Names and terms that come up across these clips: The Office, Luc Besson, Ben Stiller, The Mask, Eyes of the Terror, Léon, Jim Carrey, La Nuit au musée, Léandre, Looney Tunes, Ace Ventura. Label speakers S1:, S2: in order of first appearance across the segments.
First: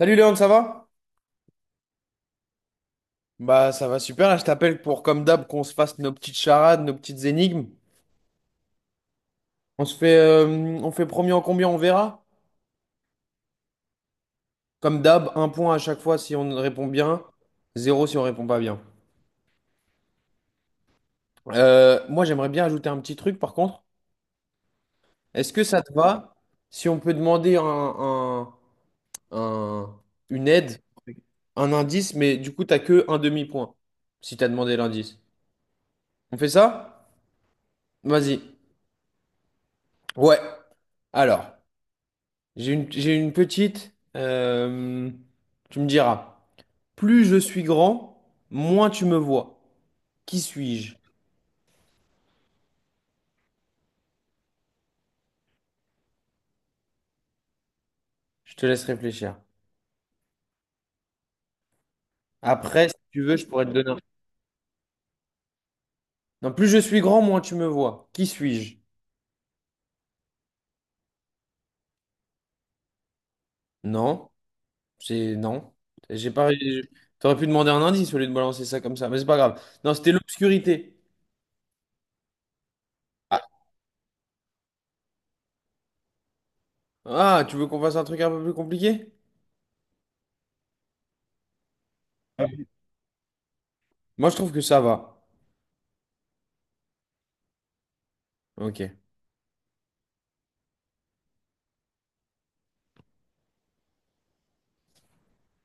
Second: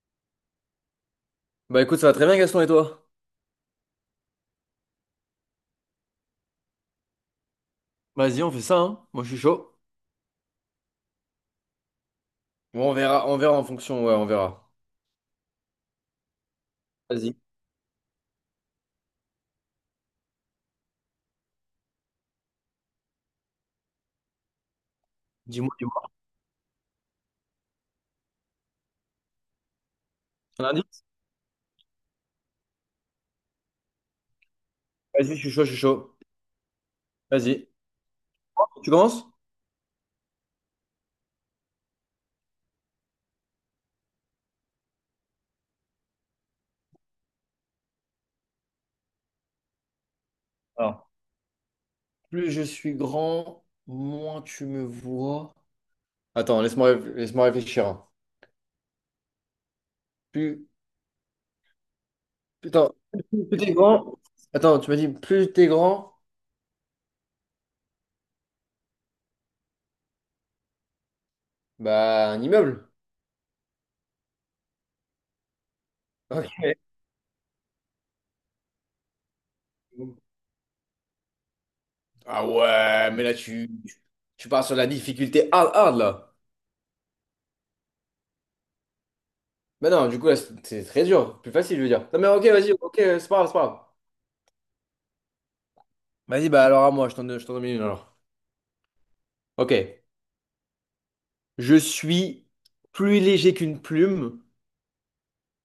S1: Salut Léon, ça va?
S2: Bah écoute, ça va très bien, Gaston, et toi?
S1: Bah ça va super, là je t'appelle pour comme d'hab qu'on se fasse nos petites charades, nos petites énigmes.
S2: Vas-y, on fait ça, hein. Moi, je suis chaud.
S1: On se fait on fait premier en combien, on verra.
S2: Bon, on verra en fonction, ouais, on verra.
S1: Comme d'hab, un point à chaque fois si on répond bien,
S2: Vas-y.
S1: zéro si on répond pas bien. Moi j'aimerais bien ajouter un petit truc par contre. Est-ce que
S2: Dis-moi,
S1: ça te
S2: dis-moi.
S1: va si on peut demander un- une
S2: Un
S1: aide,
S2: indice?
S1: un indice, mais du coup t'as que un demi-point si t'as demandé l'indice.
S2: Vas-y, je suis chaud, je suis chaud.
S1: On fait ça?
S2: Vas-y.
S1: Vas-y.
S2: Tu commences?
S1: Ouais. Alors. J'ai une petite, tu me diras, plus je suis grand, moins tu me vois. Qui suis-je?
S2: Alors, plus je suis grand, moins tu me vois. Attends, laisse-moi laisse-moi réfléchir, hein.
S1: Je te laisse réfléchir.
S2: Plus,
S1: Après,
S2: attends,
S1: si tu veux, je
S2: plus
S1: pourrais te
S2: t'es
S1: donner.
S2: grand. Attends, tu m'as dit plus t'es grand,
S1: Non, plus je suis grand, moins tu me vois. Qui suis-je?
S2: bah un immeuble.
S1: Non, c'est non. J'ai
S2: Ok.
S1: pas. Je- T'aurais pu demander un indice au lieu de balancer ça comme ça, mais c'est pas grave. Non, c'était l'obscurité.
S2: Ah ouais, mais là
S1: Ah,
S2: tu, tu pars sur la difficulté hard hard là.
S1: ah, tu veux qu'on fasse un truc un peu plus compliqué?
S2: Bah non, du coup, là, c'est très dur. Plus facile, je veux dire. Non, mais ok, vas-y, ok, c'est pas grave, c'est pas grave.
S1: Moi, je trouve que ça va.
S2: Vas-y, bah alors à moi, je t'en donne une alors.
S1: Ok.
S2: Ok. Je suis plus léger qu'une plume,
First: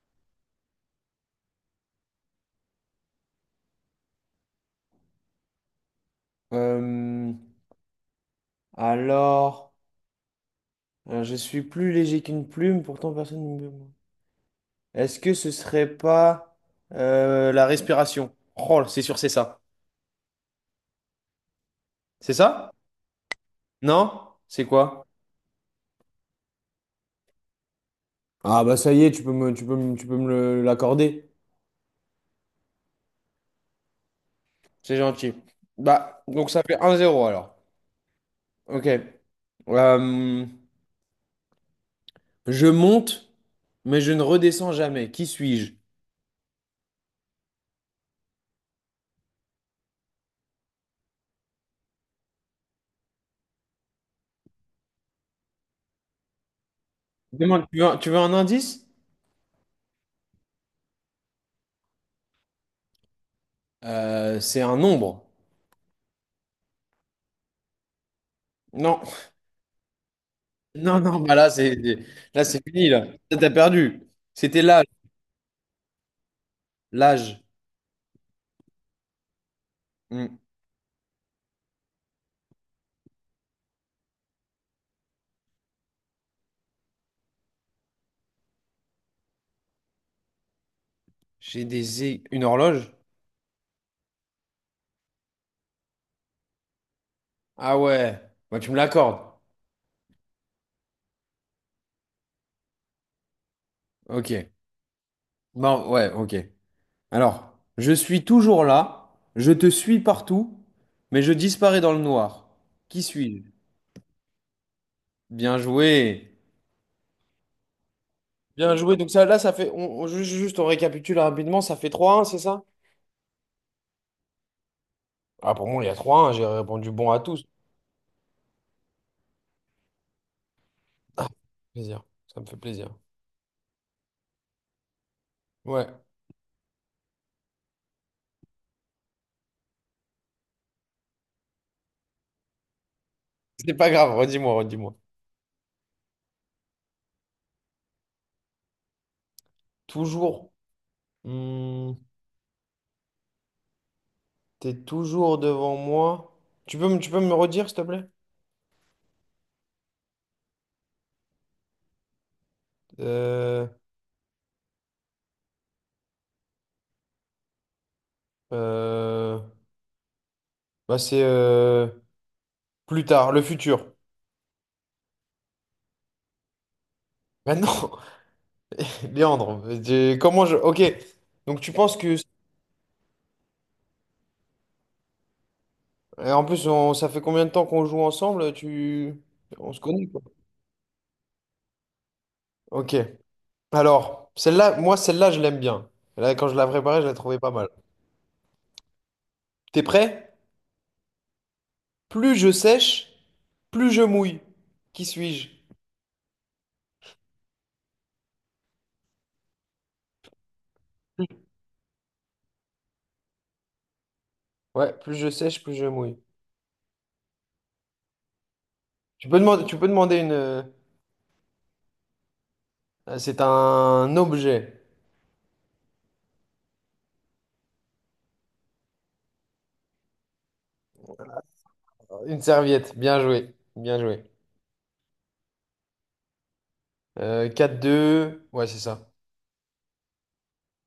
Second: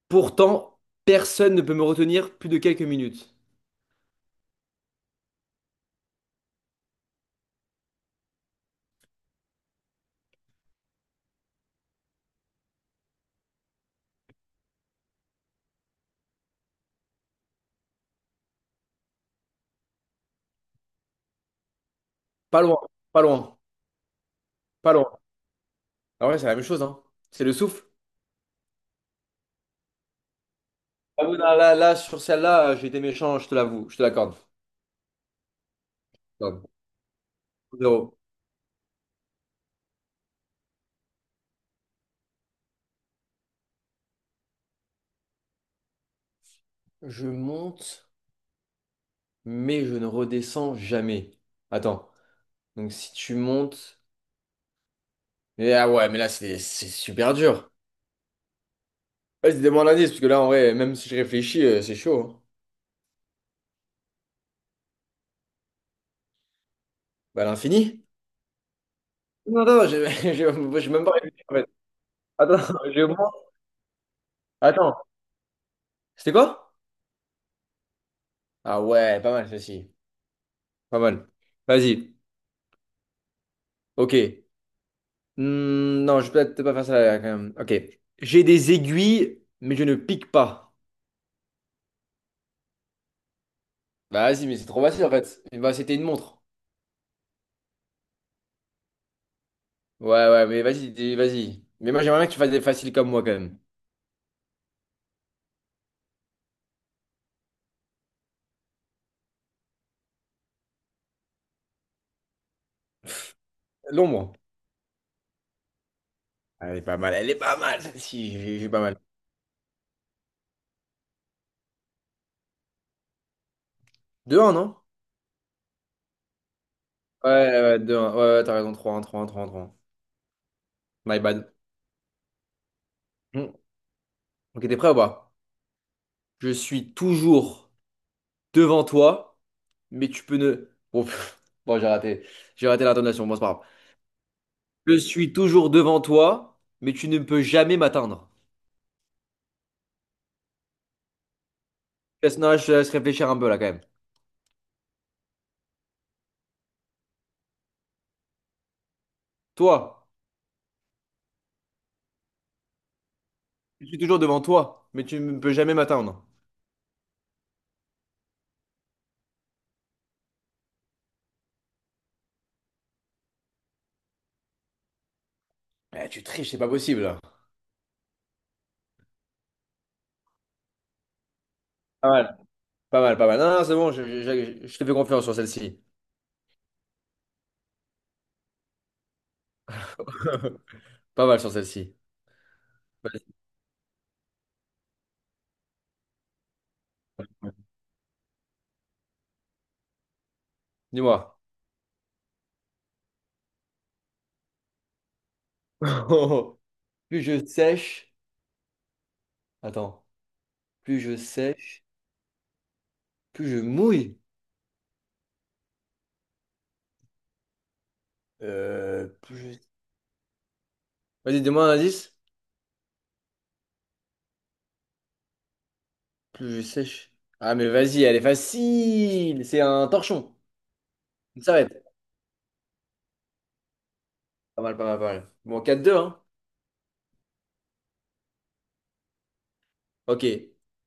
S2: pourtant, personne ne peut me retenir plus de quelques minutes.
S1: Euh, alors. Alors, je suis plus léger qu'une plume, pourtant personne ne me… Est-ce que ce serait pas la respiration? Oh, c'est sûr, c'est ça. C'est
S2: Pas
S1: ça?
S2: loin, pas loin,
S1: Non? C'est
S2: pas
S1: quoi?
S2: loin. Ah ouais, c'est la même chose, hein. C'est le souffle.
S1: Ah bah ça y est, tu peux me l'accorder.
S2: Ah oui, là, là, là, sur celle-là, j'ai été méchant, je te l'avoue, je te l'accorde.
S1: C'est gentil. Bah, donc ça
S2: Non,
S1: fait un zéro alors.
S2: zéro.
S1: Ok. Euh, je monte, mais je ne redescends jamais. Qui suis-je?
S2: Je monte, mais je ne redescends jamais. Attends. Donc si tu montes. Et ah ouais, mais là, c'est super
S1: Demande,
S2: dur.
S1: tu veux un indice?
S2: Vas-y, demande un indice, parce que là, en vrai, même si je réfléchis, c'est chaud, hein.
S1: C'est un nombre.
S2: Bah, l'infini?
S1: Non.
S2: Non, non, j'ai j'ai
S1: Non,
S2: même pas
S1: non, bah
S2: réfléchi, en fait.
S1: là,
S2: Attends,
S1: c'est fini, là. Là, t'as perdu. C'était l'âge.
S2: Attends, c'était quoi?
S1: L'âge.
S2: Ah ouais, pas mal, ceci.
S1: Hmm.
S2: Pas mal. Vas-y, ok. Non, je vais peut-être pas faire ça, là, quand même. Ok. J'ai des aiguilles, mais je ne pique pas.
S1: Une horloge?
S2: Bah, vas-y, mais c'est trop facile, en fait. Bah, c'était une montre.
S1: Ah ouais. Bah, tu me l'accordes.
S2: Ouais, ouais, mais vas-y, vas-y. Mais moi, j'aimerais bien que tu fasses des faciles comme moi, quand même.
S1: Ok. Bon, ouais, ok. Alors, je suis toujours là. Je te suis partout. Mais je disparais dans le noir. Qui suis-je?
S2: L'ombre.
S1: Bien joué.
S2: Elle est pas mal, elle est pas mal celle-ci, j'ai
S1: Bien
S2: pas
S1: joué.
S2: mal.
S1: Donc ça, là, ça fait… juste, on récapitule rapidement. Ça fait trois un c'est ça?
S2: Deux 1 non?
S1: Ah, pour moi, il y a trois un. J'ai répondu bon à
S2: Ouais,
S1: tous.
S2: ouais, deux, 1 ouais, ouais, t'as raison, trois, un, trois, un, trois, un, trois. 1 My
S1: Ah,
S2: bad.
S1: plaisir. Ça me fait plaisir.
S2: Hmm. Ok, t'es prêt ou pas?
S1: Ouais.
S2: Je suis toujours devant toi, mais tu peux ne... Bon, pff, bon, j'ai raté l'intonation, bon, c'est pas grave.
S1: C'est pas grave, redis-moi, redis-moi.
S2: Je suis toujours devant toi, mais tu ne peux jamais m'atteindre.
S1: Toujours. hmm,
S2: Laisse, non, je te laisse réfléchir un peu là quand même.
S1: t'es toujours devant moi. Tu peux me redire, s'il te plaît?
S2: Toi,
S1: Euh,
S2: je suis toujours devant toi, mais tu ne peux jamais m'atteindre.
S1: euh, bah c'est plus tard, le futur.
S2: Eh, tu triches, c'est pas possible.
S1: Maintenant, Léandre, comment je. Ok. Donc tu penses
S2: Pas
S1: que.
S2: mal, pas mal, pas mal. Non, non, c'est bon, je te fais confiance sur celle-ci.
S1: Et en plus, ça fait combien de temps qu'on joue ensemble? Tu… On se connaît, quoi.
S2: Pas mal sur celle-ci.
S1: Ok.
S2: Vas-y.
S1: Alors, celle-là, moi, celle-là, je l'aime bien. Là, quand je l'ai préparée, je la trouvais pas
S2: Ouais.
S1: mal. T'es prêt?
S2: Dis-moi.
S1: Plus je sèche, plus je mouille. Qui suis-je?
S2: Plus je sèche. Attends. Plus je
S1: Ouais.
S2: sèche, plus je mouille.
S1: Ouais, plus je sèche, plus je mouille.
S2: Euh, plus je-
S1: Tu peux demander une.
S2: Vas-y, dis-moi un indice.
S1: C'est un objet.
S2: Plus je sèche. Ah, mais vas-y, elle est facile. C'est un torchon. Une s'arrête.
S1: Une serviette. Bien joué. Bien joué.
S2: Pas mal, pas mal, pas mal. Bon, 4-2, hein.
S1: 4-2. Ouais, c'est ça.
S2: Ok.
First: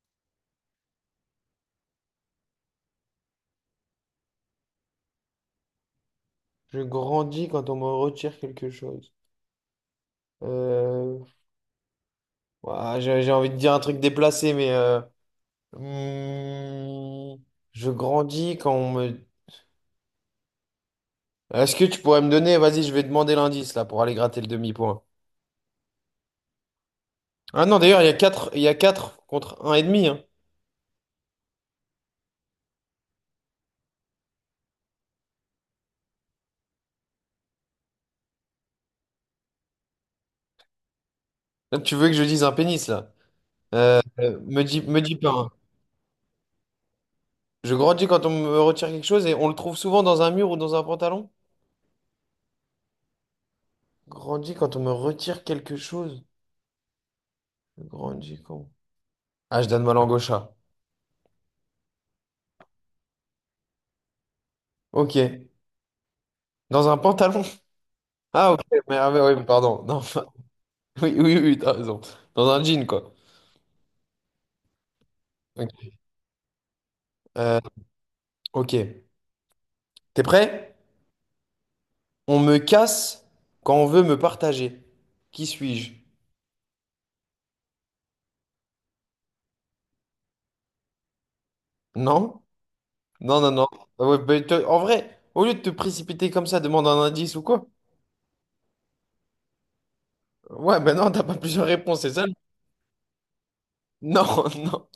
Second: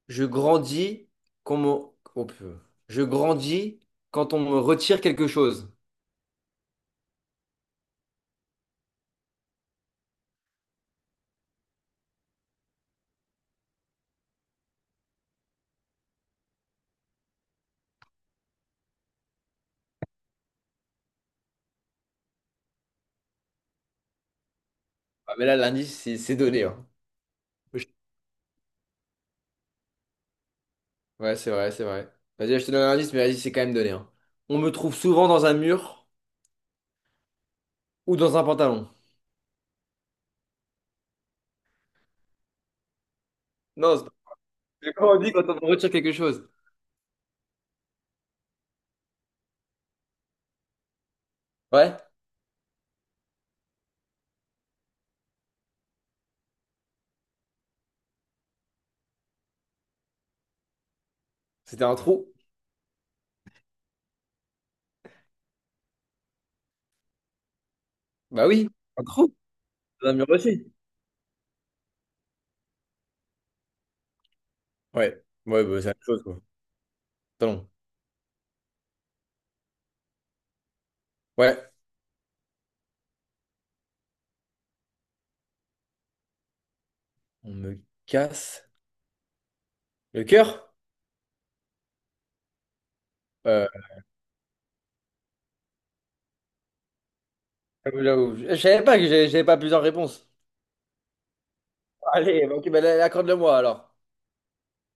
S2: Je grandis quand oh, peu. Je grandis quand on me retire quelque chose.
S1: Je grandis quand on me retire quelque chose. Euh, ouah, j'ai envie de dire un truc déplacé, mais. Hmm, je grandis quand on me. Est-ce que tu pourrais me donner. Vas-y, je vais demander l'indice là pour aller gratter le demi-point.
S2: Ah, mais là, l'indice, c'est donné, hein.
S1: Ah non, d'ailleurs, il y a quatre contre 1,5. Hein.
S2: Ouais, c'est vrai, c'est vrai. Vas-y, je te donne un indice, mais vas-y, c'est quand même donné, hein. On me trouve souvent dans un mur ou dans un pantalon.
S1: Là, tu veux que je dise un pénis là?
S2: Non, c'est pas- c'est
S1: Me
S2: comment
S1: dis
S2: on
S1: pas.
S2: dit quand
S1: Hein.
S2: on retire quelque chose?
S1: Je grandis quand on me retire quelque chose et on le trouve souvent dans un mur ou dans un pantalon.
S2: Ouais,
S1: Grandis quand on me retire quelque chose. Je grandis quand. Ah, je donne ma langue au chat.
S2: c'était un trou.
S1: Ok. Dans un pantalon.
S2: Bah
S1: Ah, ok.
S2: oui,
S1: Mais,
S2: un
S1: ah, mais
S2: trou
S1: oui, pardon. Non,
S2: dans un
S1: enfin,
S2: mur aussi.
S1: oui, oui, oui, t'as raison. Dans un jean, quoi.
S2: Ouais, ouais, bah, c'est
S1: Ok.
S2: la même chose, quoi.
S1: Euh,
S2: Pantalon.
S1: ok. T'es prêt?
S2: Ouais,
S1: On me casse quand on veut me partager. Qui suis-je?
S2: on me casse le cœur?
S1: Non? Non, non, non.
S2: Euh,
S1: Ah ouais, bah, en vrai, au lieu de te précipiter comme ça, demande un indice ou quoi?
S2: Je savais pas que j'avais pas plusieurs réponses.
S1: Ouais, ben non, t'as pas plusieurs réponses, c'est ça?
S2: Allez, bah, ok, bah, là, accorde-le-moi alors.
S1: Non, non.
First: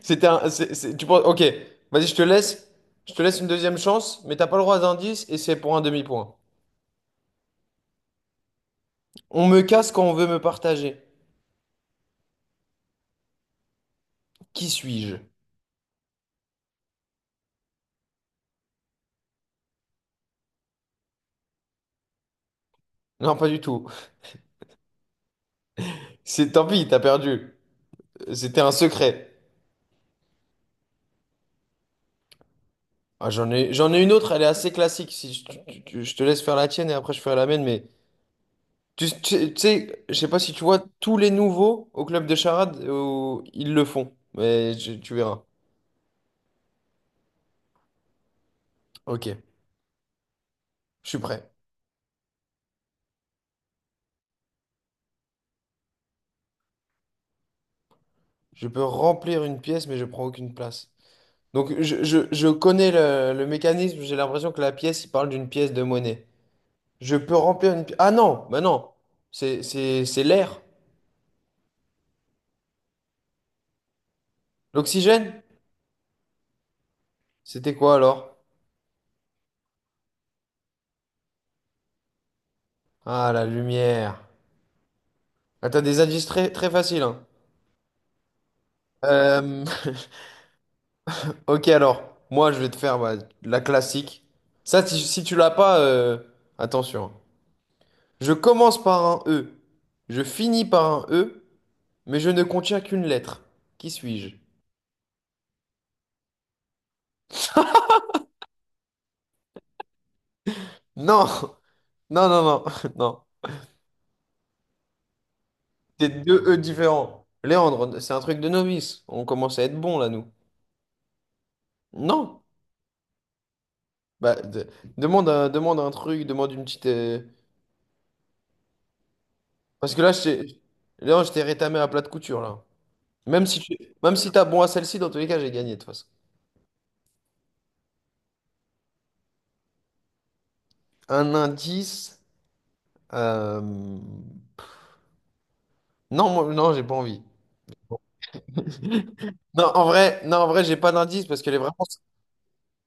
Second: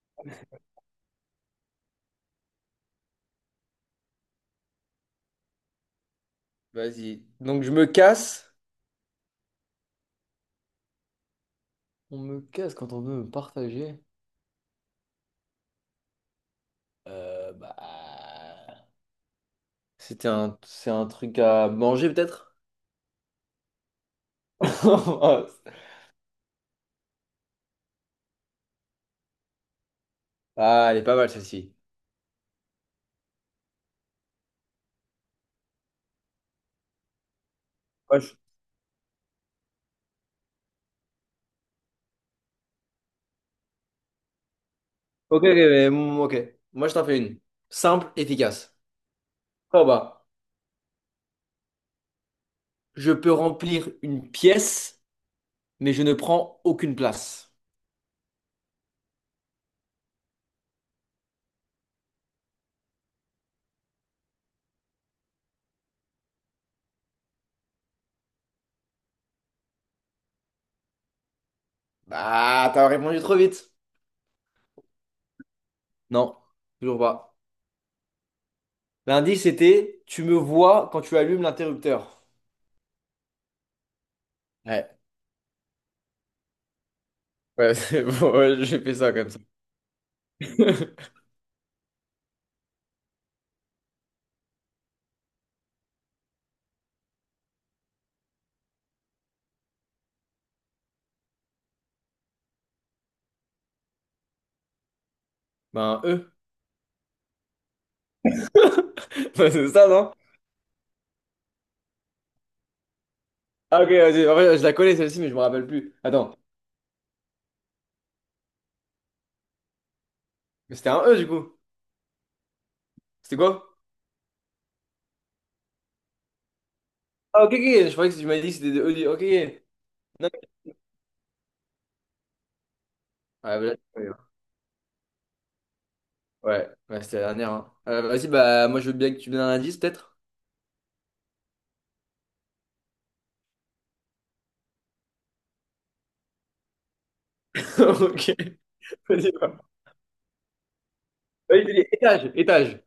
S1: C'était un. C'est- tu penses. Ok, vas-y, je te laisse. Je te laisse une deuxième chance, mais t'as pas le droit d'indice et c'est pour un demi-point.
S2: Vas-y. Donc, je me casse.
S1: On me casse quand on veut me partager.
S2: On me casse quand on veut me partager.
S1: Qui suis-je?
S2: Bah. C'était un, c'est un truc à manger peut-être?
S1: Non, pas du tout. C'est tant pis, t'as perdu. C'était un secret.
S2: Ah, elle est pas mal celle-ci.
S1: Ah, j'en ai une autre, elle est assez classique. Si je, tu- tu- tu- je te laisse faire la tienne et après je ferai la mienne, mais
S2: Moi, je-
S1: tu sais, je sais pas si tu vois tous les nouveaux au club de charade, ils le font, tu verras.
S2: Ok, ok, mais ok. Moi, je t'en fais une. Simple, efficace.
S1: Ok,
S2: Oh bah,
S1: je suis prêt.
S2: je peux remplir une pièce, mais je ne prends aucune place.
S1: Je peux remplir une pièce, mais je prends aucune place. Donc je connais le mécanisme, j'ai l'impression que la pièce, il parle d'une pièce de monnaie. Je peux remplir une pièce. Ah non, bah non, c'est l'air.
S2: Bah, t'as répondu trop vite.
S1: L'oxygène?
S2: Non, toujours pas.
S1: C'était quoi alors?
S2: L'indice c'était, tu me vois quand tu allumes l'interrupteur.
S1: Ah, la lumière.
S2: Ouais,
S1: Ah, t'as des indices très, très faciles, hein.
S2: ouais, c'est bon, ouais, j'ai fait ça comme ça.
S1: Euh, ok alors, moi je vais te faire bah, la classique. Ça, si tu l'as pas, attention. Je commence par un E, je finis par un E, mais je ne contiens qu'une lettre. Qui suis-je?
S2: Ben, E. C'est ça, non?
S1: Non! Non, non, non, non.
S2: Ah, ok, vas-y. En fait, je la connais celle-ci, mais je me rappelle plus.
S1: C'est
S2: Attends.
S1: deux E différents. Léandre, c'est un truc de novice. On commence à être bon là, nous.
S2: Mais c'était un E du coup.
S1: Non!
S2: C'était quoi?
S1: Bah, de- demande demande un truc, demande une petite.
S2: Ah, ok, ok, je croyais que tu m'as dit que c'était des E. Ok, ok.
S1: Parce que là,
S2: Non.
S1: Léandre, je t'ai rétamé à plat de couture, là. Même
S2: Ouais,
S1: si
S2: bah là,
S1: tu…
S2: c'est pas
S1: Même
S2: grave.
S1: si t'as bon à celle-ci, dans tous les cas, j'ai gagné, de toute façon.
S2: Ouais, ouais, c'était la dernière, hein. Vas-y, bah, moi, je veux bien que tu me donnes un indice, peut-être.
S1: Un indice. euh, Non, moi, non, j'ai pas envie.
S2: Ok. Vas-y, bah.
S1: Non, en vrai, non, en vrai, j'ai pas d'indice parce qu'elle est
S2: Vas-y,
S1: vraiment,
S2: vas-y, étage, étage.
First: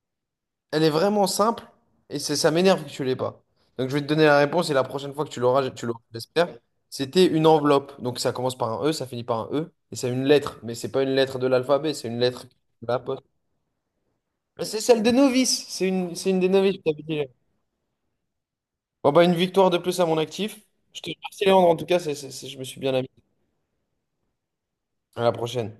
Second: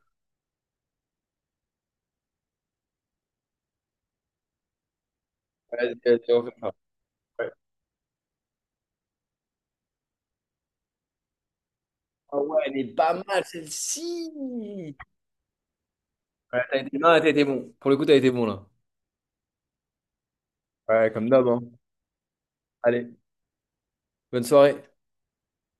S1: elle est vraiment simple et ça m'énerve que tu l'aies pas. Donc je vais te donner la réponse et la prochaine fois que tu
S2: Vas-y,
S1: l'auras,
S2: vas-y, on fait
S1: j'espère.
S2: ça.
S1: C'était une
S2: Ouais.
S1: enveloppe. Donc ça commence par un E, ça finit par un E et c'est une lettre, mais c'est pas une lettre de l'alphabet, c'est une
S2: Ah
S1: lettre
S2: ouais, elle
S1: de
S2: est
S1: la
S2: pas
S1: poste.
S2: mal,
S1: Mais c'est
S2: celle-ci.
S1: celle des novices. C'est une des
S2: Ouais,
S1: novices.
S2: t'as
S1: Je
S2: été...
S1: t'avais
S2: Non, t'as
S1: dit.
S2: été bon. Pour le coup, t'as été bon, là.
S1: Bon bah une victoire de plus à mon actif. Je te
S2: Ouais, comme
S1: remercie
S2: d'hab, hein.
S1: Léandre en tout cas, je me suis bien amusé.
S2: Allez, bonne soirée.
S1: À la prochaine.